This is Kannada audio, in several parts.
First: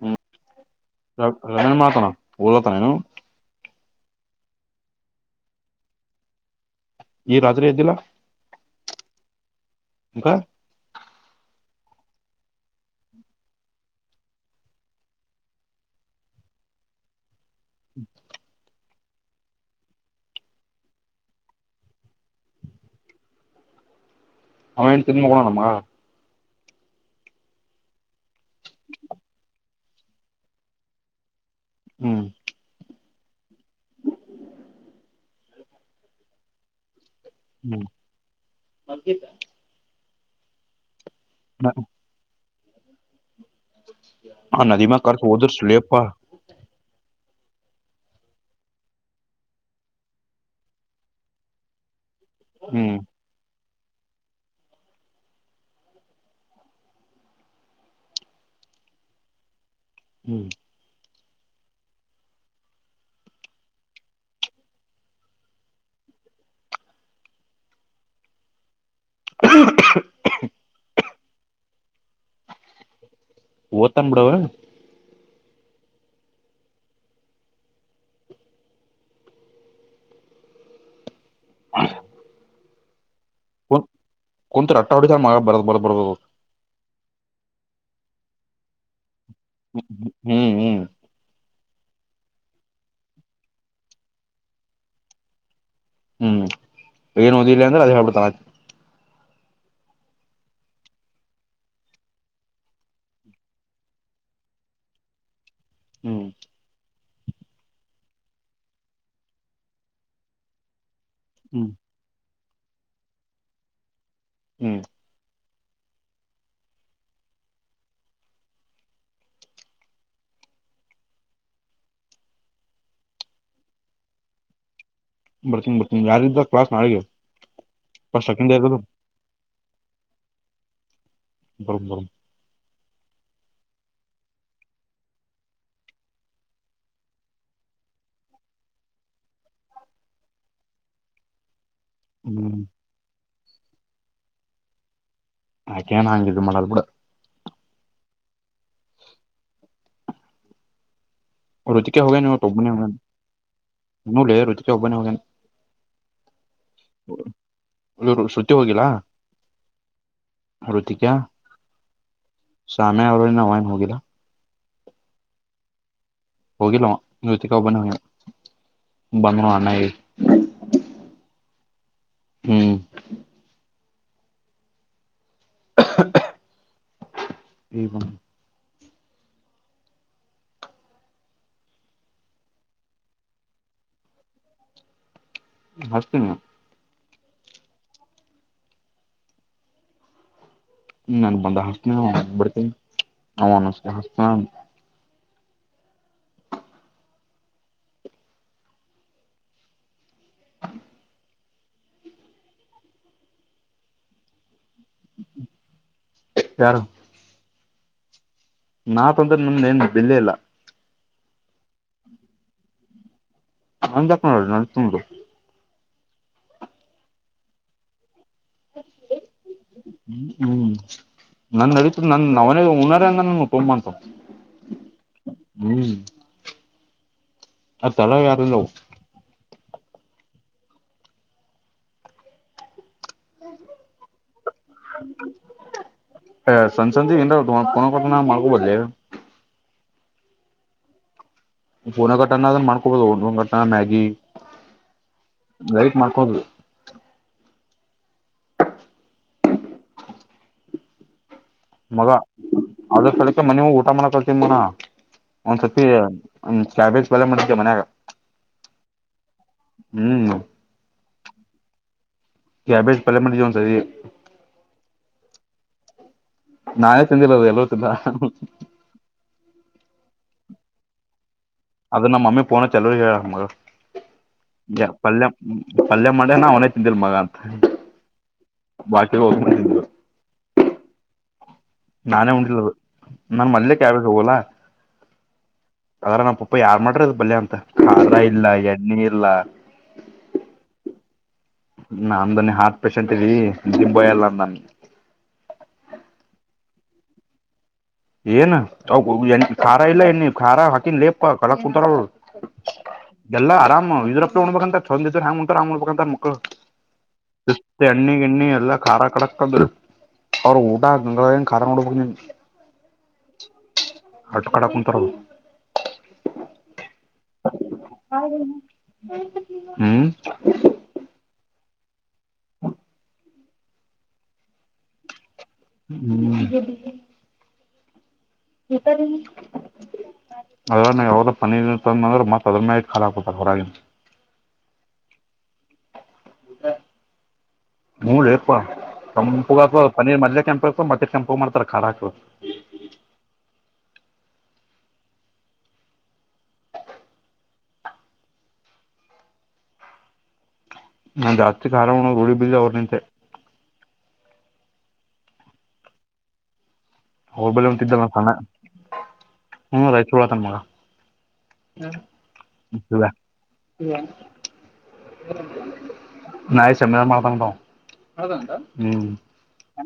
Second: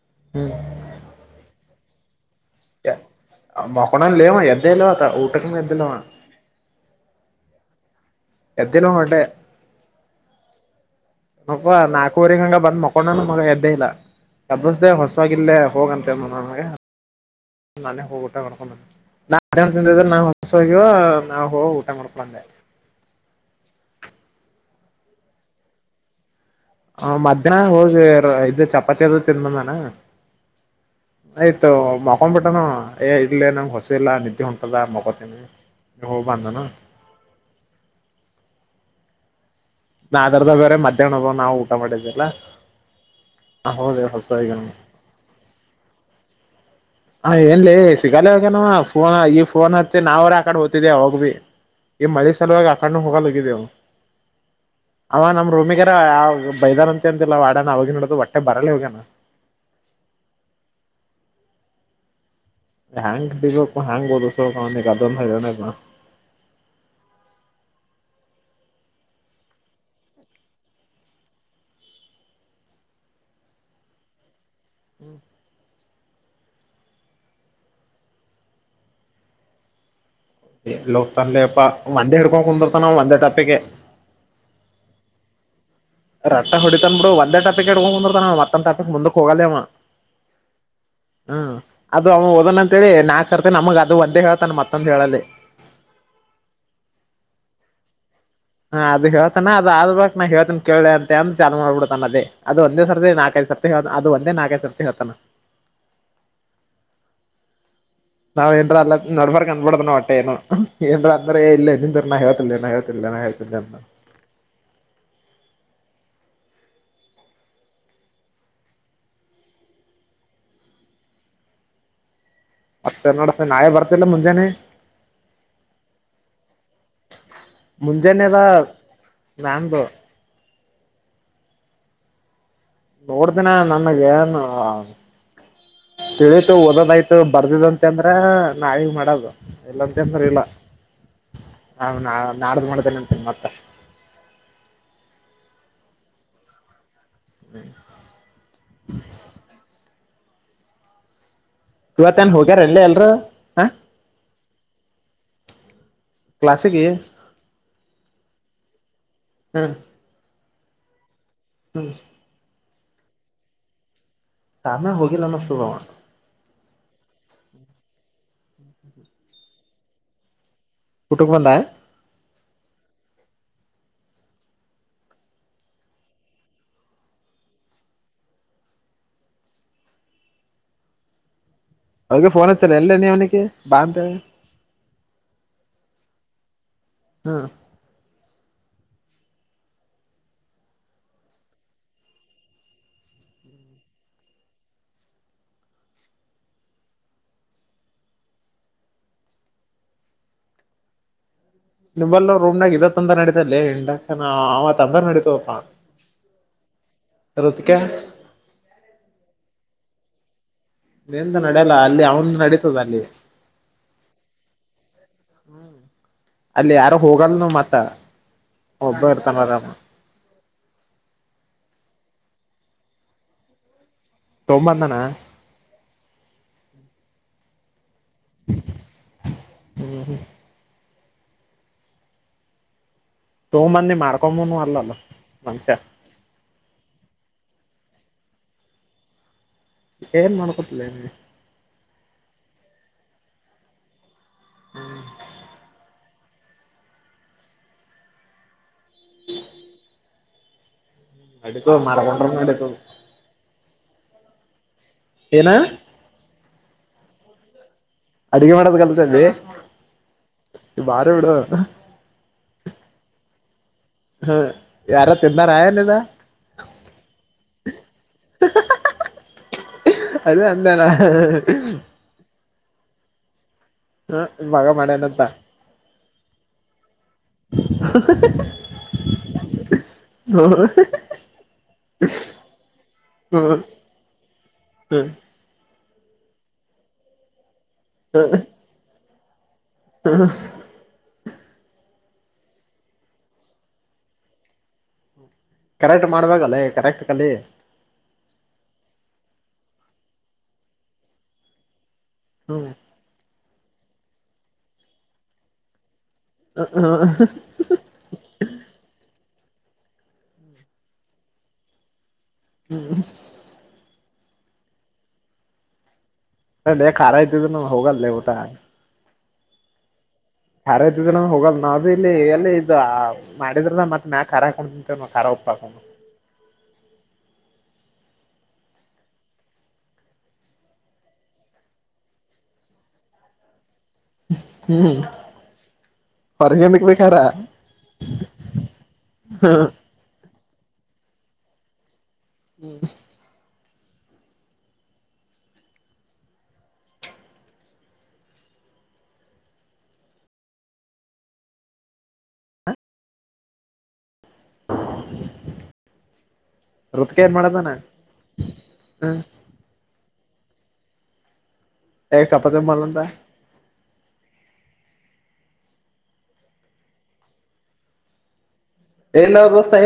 ಹ್ಮ ಹ್ಮ್ ರ ನೇನು ಮಾಡತಾನ ಬದಲತ ನೇನು ಮಕಣನ ಲವ ಎದ್ದೇಲವತ ಊಟಕಮ ಎದ್ದಲವ ಈ ರಾತ್ರಿ ಇದದ್ದಿಲ್ಲಾ ಎತ್ತನ ಹೋಗಟ್ಟೆ ಹ ನಾಲ್ಕೂವರೆಗ ಹಂಗ ಬಂದ್ ಮಕೊಂಡನ ಮಗ ಎದ್ದೆ ಇಲ್ಲ ಯಬ್ಬಿಸ್ದೆ ಹೊಸಾಗಿಲ್ಲೇ ಹೋಗಂತೆ ಮ ನಾನೇ ಹೋಗ ಊಟ ಮಾಡ್ಕೊಂಡನೆ ನಾ ಅ ತಿಂದಿದ್ರೆ ನಾ್ ಹೊಸೋಗವ ನಾವ್ ಹ ಊಟ ಮಾಡ್ಕೊಂದೆ ಅವನು ತುಮ ಕೊಣಣಮ್ಮ ಹ ಮಧ್ಯಾಹನ ಹೋಗ್ ಇದ ಚಪಾತಿ ಅದ ತಿನ್ಬಂದಾನ ಆಯ್ತು ಹ್ಮ್ ಮಕೊಂಬಟ್ಟನು ಅಯ್ಯ ಇಲ್ಲೇ ನಂಗೆ ಹಸಿ ಇಿಲ್ಲ ನಿದ್ದೆ ಹೊಂಟದ ಮಗೋತೀನಿ ಹೋಗ ಬಂದಾನ [unintelligible] ನಾ ಅದ್ರದ್ದ ಬೇರೆ ಮಧ್ಯಾಹ್ನದ ನಾವು ಊಟ ಮಾಡಿದೀಲ್ಲ ಹಾ ನದ ಮಾಡ ಕರ್ತು ುದು ಸ್ಲೇಬ ಪ ಹ ಎನ್ಲ್ಲಿ ಸಿಗಲ್ಲವಾಗನವ ಫೋನ್ ಈ ಫೋನ್ ಹತ್ತಿ ನಾವ್ರ ಆಕಡೆ ಓ್ತಿದ ಹೋಗ್ ಭಿ ಈ ಮಾರಿಿಸ ಹ್ಮ್ ಸಾಲಾಗಕಾು ಹೋಗಾಗ ಲಗಿದಿದೆವು ಅವ ನಮ್ ರೂಮಿಗಾರ ಆ ಬೈದಾನ ಅಂತ ಅಂತಿಲ್ಲ ವಾಡಾನ ಅವವಾಗಿ ನೋಡದು ಹೊಟ್ಟೆ ಬರಲ್ಲ ಹೋಗಣ [inaudible] ಹ್ಮ್ ಹೆ್ಯಾಂಗ ಹೆ್ಯಾಂಗ್ ಹೋದು ಸ ಅದ [inaudible] [unintelligible] ಓತನ್ ಬಿಡ ಅವ ಹ್ಮ ಲೋಕ್ ತ ಅಲ್ಲೆ ವಂದೆ ಹಡ್ಕೊಂಡ ಕುಂದಿರ್ತಾನ ಒಂದೇ ಟಾಪಿಗೆ [unintelligible] ರಟ್ಟ ಹ ಹೊಡಿತನ್ ಬಿಡು ಒಂದೇ ಟಪಿಕ್ ಹ್ ಬಂದ ಮತ್ತೊ ಟಪಿಕ್ ಮುಂದ ಹ್ಮ್ ಹ್ಮ್ [unintelligible] ಅದು ಅವ ಓದನ್ ಅಂತೇಳಿ ನಾಕ್ ಕರ್ತನೆ ನಮಗ್ ಅದು ಒಂದ್ದೇ ಹೇಳತಾನ ಮತ್ತೊಂದು ಹೇಳಲ್ಲಿ ಹ್ಮ್ ಏನು ಓದಿಲ್ಲ ಅಂದ್ರೆ ಅದು ಹೇಳ್ಬಿತಾನ ಹಾ ಅದು ಹೇಳ್ತಾನ ಅದ ಆದ್ ಬಳಕ್ ನಾನ್ ಹೇಳ್ತೇ ಕೇಳಾ ಅಂತ ಅಂತ ಚಾಲೋ ಮಾಡ್ಬಿಡ್ತಾನ ಅಲ್ಲೇ ಅದು ಒಂದೇ ಸರ್ದ ನಾಕೈತಿ. ಸರ್ ಹ ಅದ ಒಂದೇ ನಾಕ್ ಸರ್ ತೀ ಹೇಳತಾನ ಹ್ಮ್ ನಾವ್ ಏನ್ ಅಲ್ಲಾ ನಡಬರಕ್ ಹೇಳ್ತಾನೆ ನಾ ಒಟ್ಟೇ ಏನು ಏನ್ರ ಅಂದ್ರೆ ಹ್ಮ್ ಇಲ್ಲ ನಿಂದರಲ್ಲೇ ನಾ ಹೇಳ್ತಿನಿ ನಾ ಹೇಳತಲ್ಲನ ನಾ ಹೇಳತನ್ ಹ್ಮ್ ಮತ್ತ ಏನ ನಡಸ್ ನಾಳಿಯೇ ಬರ್ತಿಲ್ಲ ಮುಂಜಾನೆ ಬರ್ತನಿ ಬರ್ತನಿ ಯಾರ ಕ್ಲಾಸ್ ನಾಳೆಗೆ ಫಸ್ಟ್ ಮುಂಜಾನೆದ ಸೆಕೆಂಡ್ ಇಯರ್ [unintelligible] [unintelligible] ನೋಡ್ತಿನ ನನಗ ಏನ್ ತಿಳೀತು ಓದನ್ ಆಯ್ತು ಬರ್ದಿದಂತೆ ಅಂದ್ರ ನಾಳಿಗ್ ಮಾಡೋದು ಇಲ್ಲಂತಂದ್ರ ಇಲ್ಲ ನಾ ನಾ ಹ್ಮ್ ನಾಡ್ದ ಮಾಡ್ದೇನೆ ಅಂತನೆ ಮತ್ತ ಆಕೆನ್ ಹಂಗ ಇದ್ ಮಾಡಲ್ ಬಿಡ [unintelligible] ರುಚಕ್ಯಾ ಹೋಗಾನೆ ಇವತ್ತೇನ್ ಹೋಗ್ಯಾರ ಒಬ್ಬನೆ ಇಲ್ಲೇ ಹೋಗಾನ್ ಎಲ್ರು ಹ ರುಚಕ ಒಬ್ಬನೆ ಹೋಗ್ಯಾನ ಕ್ಲಾಸಿಗೆ ಸೂಟಿ ಹೋಗಿಲ್ಲಾ ಹ ರುತಿಕಾ [unintelligible] ಶಾಮೆ ಅವರು ನ ಇನ್ ಹೋಗಿಲ್ಲಾ ಸಾಮೇ ಹೋಗಿಲ್ಲನ್ನಷ್ಟು ಹೋಗಿಲ್ಲವಾ ಯೂತ್ತಿಕ ಒಬ್ಬನ ಹೋಗ್ಯಾನ ಬಂದನ ಅಣನ್ನ ಊಟಾ ಬಂದಾ ಹ್ಮ್ [inaudible] ಅವೆ ಫೋನ್ ಹಚ್ಚಲ್ಲ ಎಲ್ಲೇ ಆವನಿಗೆ ಬಾ ಅಂತ ಹಸ್ತನ್ ಹ್ಮ ನನ್ ಬಂದ ಹಸ್ನ ಬಿಡ್ತೇನಿ ಅವ ಹಸ್ತ ನ [unintelligible] ರೂಮ್ನಾಗ ಇದ ತ್ತಂದ್ರ ನಡಿತಲ್ಲಿ ಇಂಜಕ್ಷನ್ ತಂದರೆ ನಡೀತಪ್ಪಾ ಯಾರು ಇತ್ತಿಕೇ ನಾ ತಂದ್ರ ನಮ್ದ ಏನು ಬೆಲ್ಲಿ ಇಲ್ಲಾ ನೀಂತ ನಡೆಯಲ್ಲ ಅಲ್ಲಿ ಅವನ್ ನಡೀತದ ಅಲ್ಲಿ [unintelligible] ಅಲ್ಲಿ ಯಾರು ಹೋಗಲ್ಲ ನ ಮತ್ತ ಒಬ್ಬ ಇರ್ತಾನ ಆರಾಮ ಹ್ಮ ಹ್ಮ್ ನನ್ ನಡೀತು ನನ್ ನ ಅವನ ಉನರಂಗ ನ ತುಂಬಂಟು ತೊಂಬಂದಾನ ಅ ತಲ ಯಾರಲ್ಲ ಹ್ಮ್ ಹ್ಮ್ ತೊಂಬಂದಿ ಮಾಡ್ಕೊಂಬನು ಅಲ್ಲಲ್ಲ ಮನುಷ್ಯ [unintelligible] ನ ಮಾಡ್ಕೊಬದಲ ಏನ್ ಮಾಡ್ಕೊತಿಲ್ಲ ನಿಮಗೆ ಪನಗಟ್ಟಣ ಅದ ಮಾಡ್ಕೊಡ್ಬೋದು ಟ್ಟ ಮ್ಯಾಗಿ ಮಾಡ ಹೌದು [inaudible] ನಡೀತದ ಮಗ ಮಾಡ್ಕೊಂಡ್ರ ನಡೀತದ ಅದ ಸ್ಥಳಕ್ಕೆ ಮನೆವು ಊಟ ಮಾಡಕೊ ತಿನ ಏನ ಒಂದ್ಸತಿ ಕ್ಯಾಬೇಜ್ ಪಲೆ ಮಾಡಿದ ಮನ್ಯಾಗ ಅಡಗೆ ಮಾಡೋದ ಕಲ್ತಲ್ಲಿ ಹ್ಮ್ ಬಾರಿ ಬಿಡು ಕ್ಯಾಬೇಜ್ ಪಲ್ಯ ಮಾಡಿದಿವ ಒಂದ ಸಾರಿ ಎನ್ನ ರಾಯಲ್ಲದ ನಾವೆ ತಂದಿಲ್ಲ ಅದು ಎಲ್ಲತ್ತಿಲ್ಲ ಅದು ಅಂತಾನ ಅದು ನಮ್ಮಿ ಫೋನ್ ಚೆಲೋರು ಹೇಳ ಮಗಳು ಹ ಮಗ ಯ ಮಾಡ್ಯನಂತ ಪಲ್ಯ ಪಲ್ಯ ಮಾಡನ ಅವನೇ ತಿಂದಿಲ್ ಮಗ ಅಂತ ಬಾಕ ಹೋಗ ಹ ಹ ನಾನೇ ಉಂಟಿಲ್ಲ ನಾನ್ು ಮಲ್ಲೆ ಕ್ಯಾಬ ಹೋಗಲ ಅದ್ರ ನಮ್ಮ ಪುಪ್ಪ ಯಾರ್ ಮಾಡ್ರಿ ಅ ಬಲ್ಯ ಅಂತ ಖಾರ ಇಲ್ಲ ಎಣ್ಣೆ ಇಲ್ಲ ಹ ನನ್ನಿ ಹಾರ್ಟ್ ಪೇಶಂಟ್ ಇದೀ ದಿಬಯಲ್ಲ ಅಂದನ್ನ ಕರೆಕ್ಟ್ ಮಾಡ್ಬಲ್ಲೇ ಕರೆಕ್ಟ್ ಕಲಿ ಏನು ಖಾರ ಇಲ್ಲ ಎ ಖಾರ ಹಾಕಿನ್ ಲೇಪ ಕಲ ಕುಂಾರ ಹ್ಮ್ ಎಲ್ಲ ಆರಾಮ್ ಇದರಪ್ಪ ಉ್ಬೇಕಂತ ಚಂದ್ರು ಹೆಂಗ ಉಂಟಾರ ಆಮ್ ಉಡ್ಬೇಕಂತ ಸಿಸ್ತಾ ಎಣ್ಣಿ ಗಿಣ್ಣಿ ಎಲ್ಲಾ ಖಾರ ಕಡಕ್ ಅವರ ಊಟಾ ನಿಂಗ ಕಖರಡ ಹ್ಮ್ ಆಟ ಕಡ ಕುಂತಾರದು ಅ ಖಾರ ಇದ್ದಿದ್ರ ಹೋಗಲ್ಲೇ ಊಟ ಹ್ಮ್ ಖಾರ ಇದ್ದಿದ್ರ ನ ಹೋಗಲ್ ನಾವ ಬಿ ಇಲ್ಲಿ ಎಲ್ಲಿ ಇದದು ಮಾಡಿದ್ರದ ಮತ್ ಮ್ಯಾ ರಾಕೊಂಡ ಖಾರ ಉಪ್ಪ ಹ್ಮ್ ಈತರಿ ಅದ ಯಾವ್ದ ಪನೀರ್ ತಂದ ಅಂದ್ರೆ ಮತ್ತತ್ ಅದ್ಮಐತ್ ಖಾರ ಹಾಕ ಕೊಡ್ತಾರೆ ಹೊರಗ ಹ್ಮ್ ಹೊರಗಂದಕ್ ಬೇಕಾರ ಹು ಲೇ ಪಾ ತಂಪು ಪನ್ನೀರ್ ಮ ಕೆಂಪ ಮತ್ತೆ ಕೆಂಪ ಮಾಡತಾರೆ ಖಾರ ಹ್ಮ್ ನಾ ಜಾಸ್ತಿ ಖಾರ ಉನೋದು ಬಿಜಾಬಿದ್ದೆ ಅವ್ರ ನಿಂತೆ [inaudible] ಏನ್ ಹೋಬಳಿ ಮಾಡದಾನ ಅಂತಿದ್ರ ಸಣ್ಣ ಹ್ಮ್ ಹೂ ರಾಯಚೂರು ಇದರ ಮಗ [inaudible] ಹೇಗ್ ಚಪಾತಿ ಮಾಡಲಂತ ನಾಳೆ ಸೆಮಿನಾರ ಮಾಡತನ ಅತ್ತ ಆವಾ ಎಲ್ಲ ದೋಸ್ತ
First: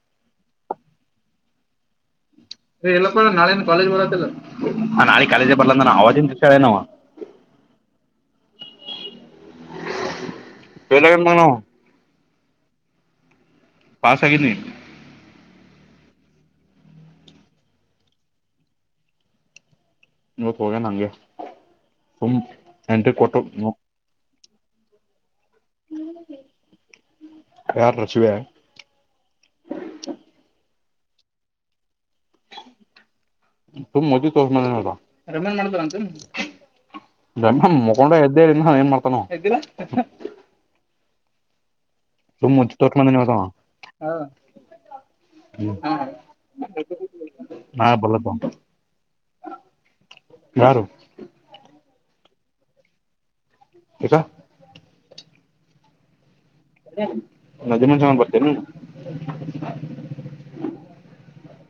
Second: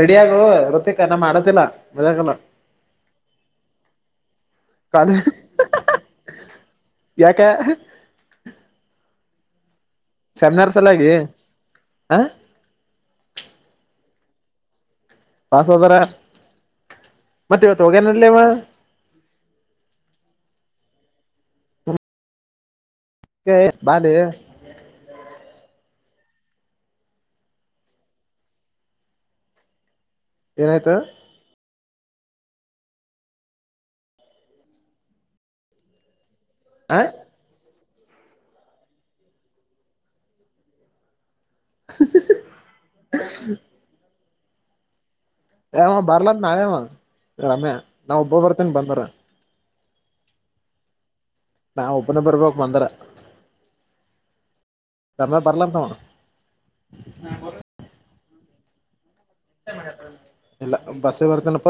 ರೆಡಿಯಗು ರೊತ್ತಿಕ ನಮ್ಮ ಮಾಡದಿಲ್ಲ ಮಲ್ಲ ಎಲ್ಲಾೂ ನಾಳೆ ಕಾಲೇಜ್ ಬರದಲ್ಲ ಕಾಲ ನಾಳೆ ಕಾಲೇಜ ಬರ್ಲ ನ ಅವಾಜನ್ನಾವ ಯಾಕೆ ಫೇಲ್ ಸನ್ನೆರ್ಸಲಾಗೆ ಆಗ್ಯಾನ್ ಮಗನವ ಹಾ ಪಾಸ ಆಗ ನೀ ಪಾಸ ಆದರ ಮತ್ತೆ ಇವತ್ತು ಹೋಗ್ಯಾನಗೇನಲ್ಲವ ಇವತ್ ಹೋಗೆ ನಂಗೆ ಸು ಬಾಲೇ ಯಾರು ರಚಿವ ಏನಾಯ್ತ ತ ಮದ ತ [inaudible] ನ ಆ [inaudible] ಹಗೊಂಡ ಎದ್ದೆ ಏನ್ ಮಾಡ್ತಾನೋದ್ದ ಸು ತೊಟಂದತ [inaudible] ಅವ ಬರ್ಲಂತ ನಾಳೆವ ರಮ್ಯಾ ನಾ ಬಲ ಒಬ್ಬ ಬಂತ ಬರ್ತೇನಿ ಬಂದರ ಯಾರು ನಾ ಒಬ್ಬನ ಬರ್ಬಕ್ ಬಂದರ ಯಾಕ ಆವಾ ತರ್ಲಾ ಅಂತ ಆವಾ ನದಮಸ ಬರ್ತೀರ ಇಲ್ಲ ಬಸ್ಸ ಬರ್ತನಿ ಅಪ್ಪ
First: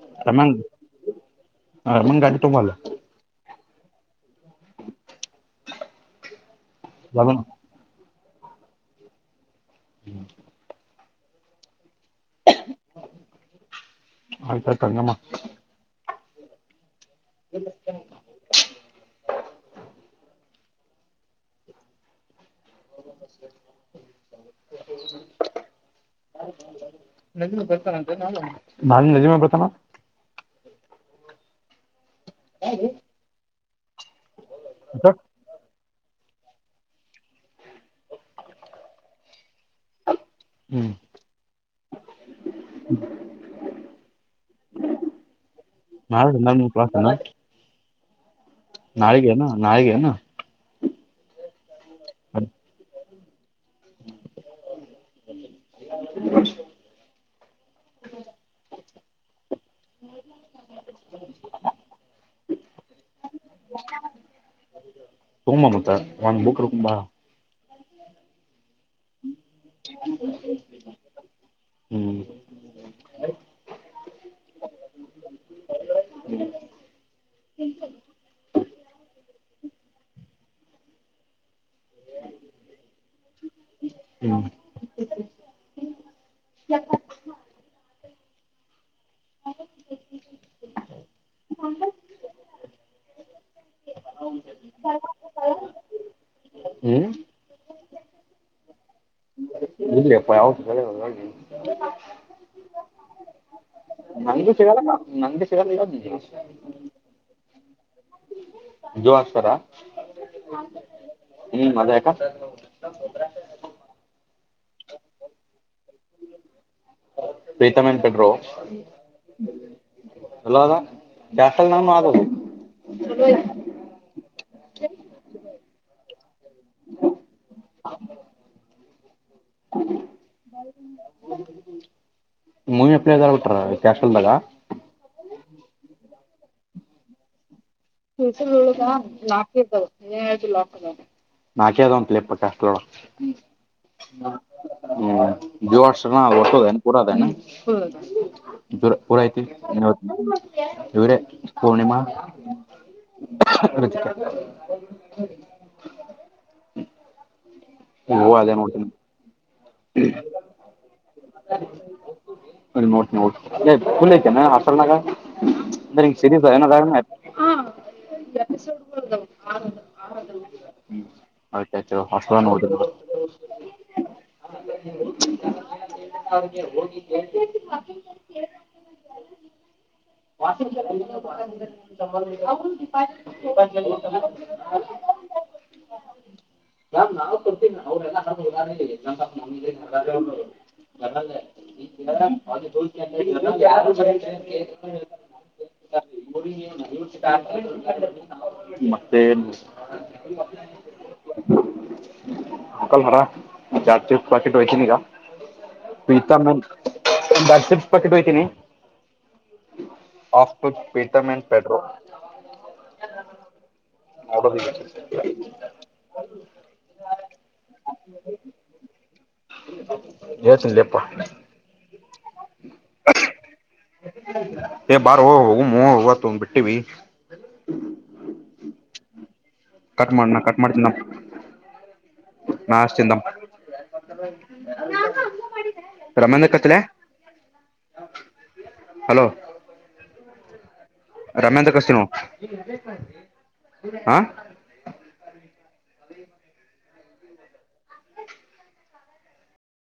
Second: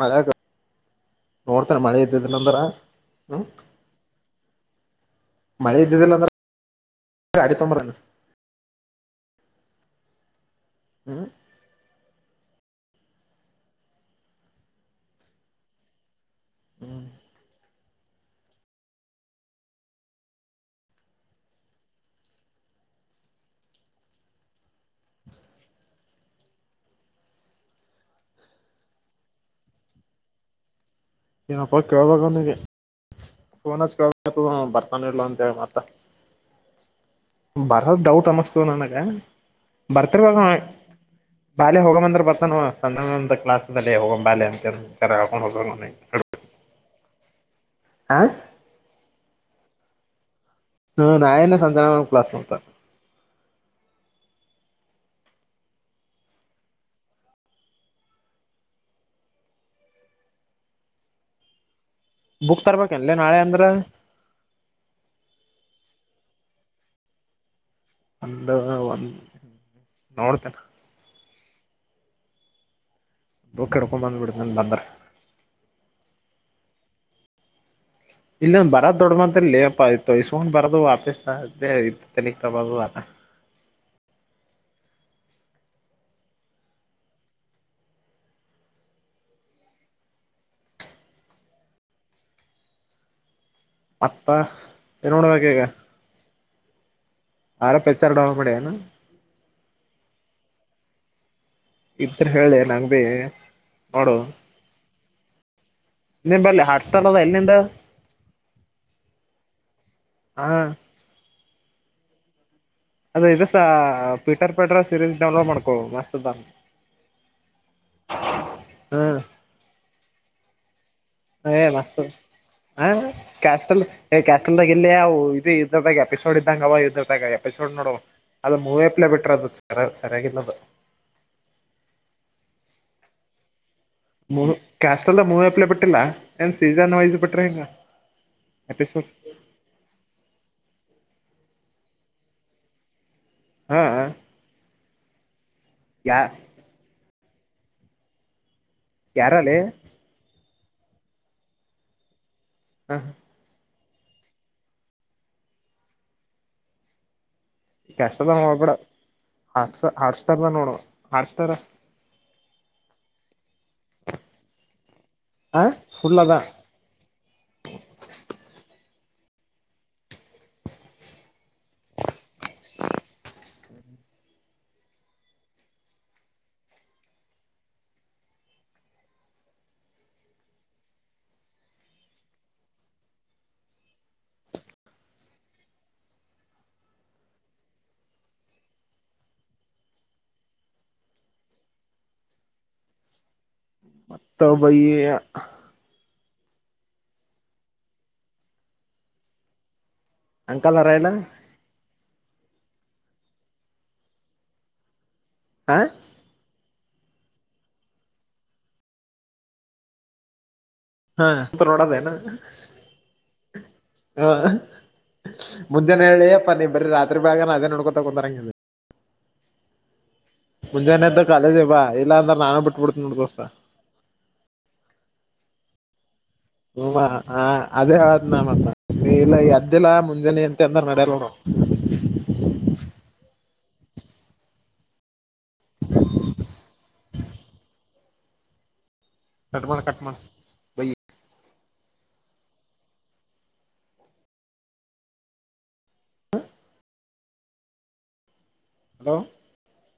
ಮಳೆ ರಮ್ಯಾನ್ ನೋಡ್ತೇನೆ ಮಳೆ ರಮ್ಯಾನ್ ಇದ್ದಿದ್ದ ಗಾಡಿ ನಂತ್ರ ತಗೊಂಬಲ್ಲ ಹ್ಮ- ಮಳೆ ಇದ್ದಿದ್ದಿಲ್ಲ ಲಗೂನ ಅಂದ್ರೆ ಅಡಿ ತೊಂಬ್ರಲ್ಲ ಹ್ಮ್ [inaudible] ಹ್ಮ [inaudible] ಆಯ್ತ ಆತಂಗಮ್ಮ [inaudible] ಹ್ಮ್ [inaudible] [inaudible] [inaudible] ತ ನ ನಜ ಬತಾನ [inaudible] ಕೇಳಬಾಗನಿಗೆ ಫೋನ ಕೇಳತದ ಬರ್ತಾನೆ ಇಲ್ಲ ಅಂತ ಹೇಳ ಮತ ಬರದು ಡೌಟ್ ಅಮಸ್ತವ ನನಗೆ ಬರ್ತಿರ್ವಾಗ ಹ್ಮ್ ಬಾಯ ಹೋಗ ಅಂದ್ರ ಬರ್ತಾನ ಸಂದ ಕ್ಲಸ್ದಲ್ಲಿಲ್ಲಿ ಹೋಗ್ ಬಾಲ್ ಅಂತಕೊಂಡ್ ಹೋಗ ನಾಳೆ ಪ್ರಾಸ ಹಾ ನಾಳಿಗೆ ನಾಳಿಗೆ ಹಾ -ನಾಯನ ಸಂಜಣ ಕ್ಲಸ್- ನ್ತಾ [inaudible] [inaudible] ಬುಕ್ ತರ್ಬೇಕಲ್ಲ ನಾಳೆ ಅಂದ್ರೆ ಒಂದು ಬುಕ್ ರಕಂಬಾ ಒಂದು ಒಂದು ನೋಡ್ತೆನೆ ಹ್ಮ್ ಬುಕ್ ಎಡ್ಕೊಂಬಂದು ಬಿಡ ಬಂದ್ರ ಹ -ಹ ಇಲ್ಲೊಂದ ಬರೋ ದೊಡ್ಡ ಮಂತ ಲೇಪ್ಪ ಆಯ್ತು ಇಸ್ಕೊಂಡ್ ಬರೋದು ವಾಪೀಸ ಅ ಇ ತಳ ಕ್ರಮತ್ರದ [unintelligible] ಹ್ಮ್ [inaudible] ಹ ಅತ್ತ -ಏ -ನೋಡ್ಬೇಕ ಈಗ. ಹ್ಮ್ ಆರ ಪ್ರಚಾರಡ ಮಾಡೆನು. ಇಲ್ಲಪ್ಪ ಯ ಇದ್ರ ಹೇಳಿ ನಂಗ್ ಭೀ ಮಾನ- ತ -ಸಿಗಲ್ಲ ನ ನಿಂಬಲ್ಲಿ ಹಾಟ್ಸ್ತಳದ ಎಲ್ಲಿಂದ. ಜೋಸ್ತರ ಹಾ ಹ್ಮ್- ಮಜಾಯ ಅದ ಇದುಸ ಪಟ್ವಿಟರ್ ಪೆಟ್ರ ಸೀರೀಸ್ ಡೌನ್ಲೋಡ್ ಮಾಡ್ಕೋ ಮಸ್ತ್ ಅದ. ಪ್ರೀತಮನ್ ಪಟೋ ಹ್ಮ್ ಎಲ್ಲದಾ. ಮಸ್ತ- ಹ -ಕಸ್ಟಲ್. ಕ್ಯಾಸ್ಟೀಲ್ದಾಗ ಇಲ್ಲಿಯವು ಇದದು ಇದ್ರದಾಗ ಎಪಿಸೋಡ್ ಇದ್ದಂಗ ಅವ ಇದ್ರದಾಗ ಎಪಿಸೋಡ್ ನೋಡ. ಅದು ಮೂವೇಪ್ ಮಿಟರ್ ಅದು ಚರ ಚರಗಿದೆ ಮೂವವಿಪ್ಲೆರಾವ ಟರಾವವೆ ಮೂವ್ ಕ್ಯಾಸ್ಟಲ್ಲ ಮೂವ್ ಅಪ್ಲೈ ಬಿಟ್ಟಿಲ್ಲ ಏನ್ ಸೀಸನ್ ವೈಸ್ ಬಿಟ್ರೆ ಹಿಂಗ ಹಸ ಉಳದ ಎಪಿಸೋಡ್ ಲಾಕ್ ಇದಾವ ಏನ್ ಹೇಳ ಲಾಕಕ್ ಅದ ನಕೇದ ಒಂತ ಇಪ್ಪ ಕಸ್ಡ ಹಾ ಜವರ್ಸನ ಯಾ ಹೊರ್ತೋದ ಪೂರದನ ಜರ ಪೂರೈತಿೀ ಯಾರಲ್ಲಿ ಇವರ ಪೂರ್ಣಿಮ ಹಾ ಹ ಹ ಕ್ಯಾಸ್ಟಲ್ದಾಗ ಅದೇ ನೋಡ್ಬೇಡ ನೋಟ ಹಾಟ್ ಸ ಹಾಟ್ ಸ್ಟಾರ್ದ ನೋಡುವ ಹಾಟ್ ಸ್ಟಾರ ಅರಿ ನೋ ನೋ ಫುಲ್ ಐತನೆ ಅಸಲ್ನಾಗ ಹ ಅಂದ್ರೆ ಫುಲ್ ಅದ ಸರಿಸ್ ಏನ ಎಪಿಸೋಡ್ಗಳುದ ಆ್ ಆ್ ಹ್ಮ ಅಯತೆ ಅ ಹೊಸಧಾನ ಹ ವಿ ಹ ಮ್ಯಾಮ್ ನಾವವು ಕೊಡ್ತೀನಿ ಅವ್ರಲ್ಲ ಹ ಉದಾರಣೆ ಈ ಉಂ [inaudible] ಮತ್ತೆಏನ್ ಅಂಕಲರಾಯಲ್ಲ ಅಂಕಲ್ ಹರ ಚಾರ್ ಚಿಸ್ ಪಾಕೆಟ್ ವಯತನಗಾ ಹ ಪ ಇತ ಮ ಬ ಚಿಪ್ಸ್ ಪಟ್ಟಿಟ್ಟ ಹಯ್ತೀನಿ ಹಾಂತ ನೋಡದನ ಹ ನೋಡೋದು ಈಗ ಮುಂಜೆಾನ ಹೇಳಿ ಅಪ್ಪ ನೀ ಬರೀ ರಾತ್ರಿ ಬೇಗನ ಅದೇ ನೋಡ್ಕೊತ ಕುಂತರಂಗ ಹ ಮುಂಜಾನೆ ಇದದ ಕಾಲೇಜ ಇಬಾ ಇಲ್ಲಾ ಅಂದ್ರ ನಾನು ಬಿಟ್ಬಿಡ್ತನಿ ನೋಡ ದೋಸ್ತ ಎ ಬಾರ ಹ ಮೂ ಹೂವಾ ಹ ಅದೇ ಹೇಳದ್ ನ ಮತ್ತ ನೀ ಇಲ್ಲ ಈ ಅದ್ದೆಿಲ್ಲಾ ಕಟ್ ಮುಂಜಾನೆ ಅಂತ ಅಂದ್ರ ನಡ್ಯಲ್ಲ [inaudible] ನಾಷ್ಟ ರಮನ್ಕ್ಕಚ್ ಕಟ್ಮಣ ಕಟ್ಮಣ ಬ ರಮೇಂದ್ರ ಕಸಿನ ಹಾ ಹ ಹಲೋ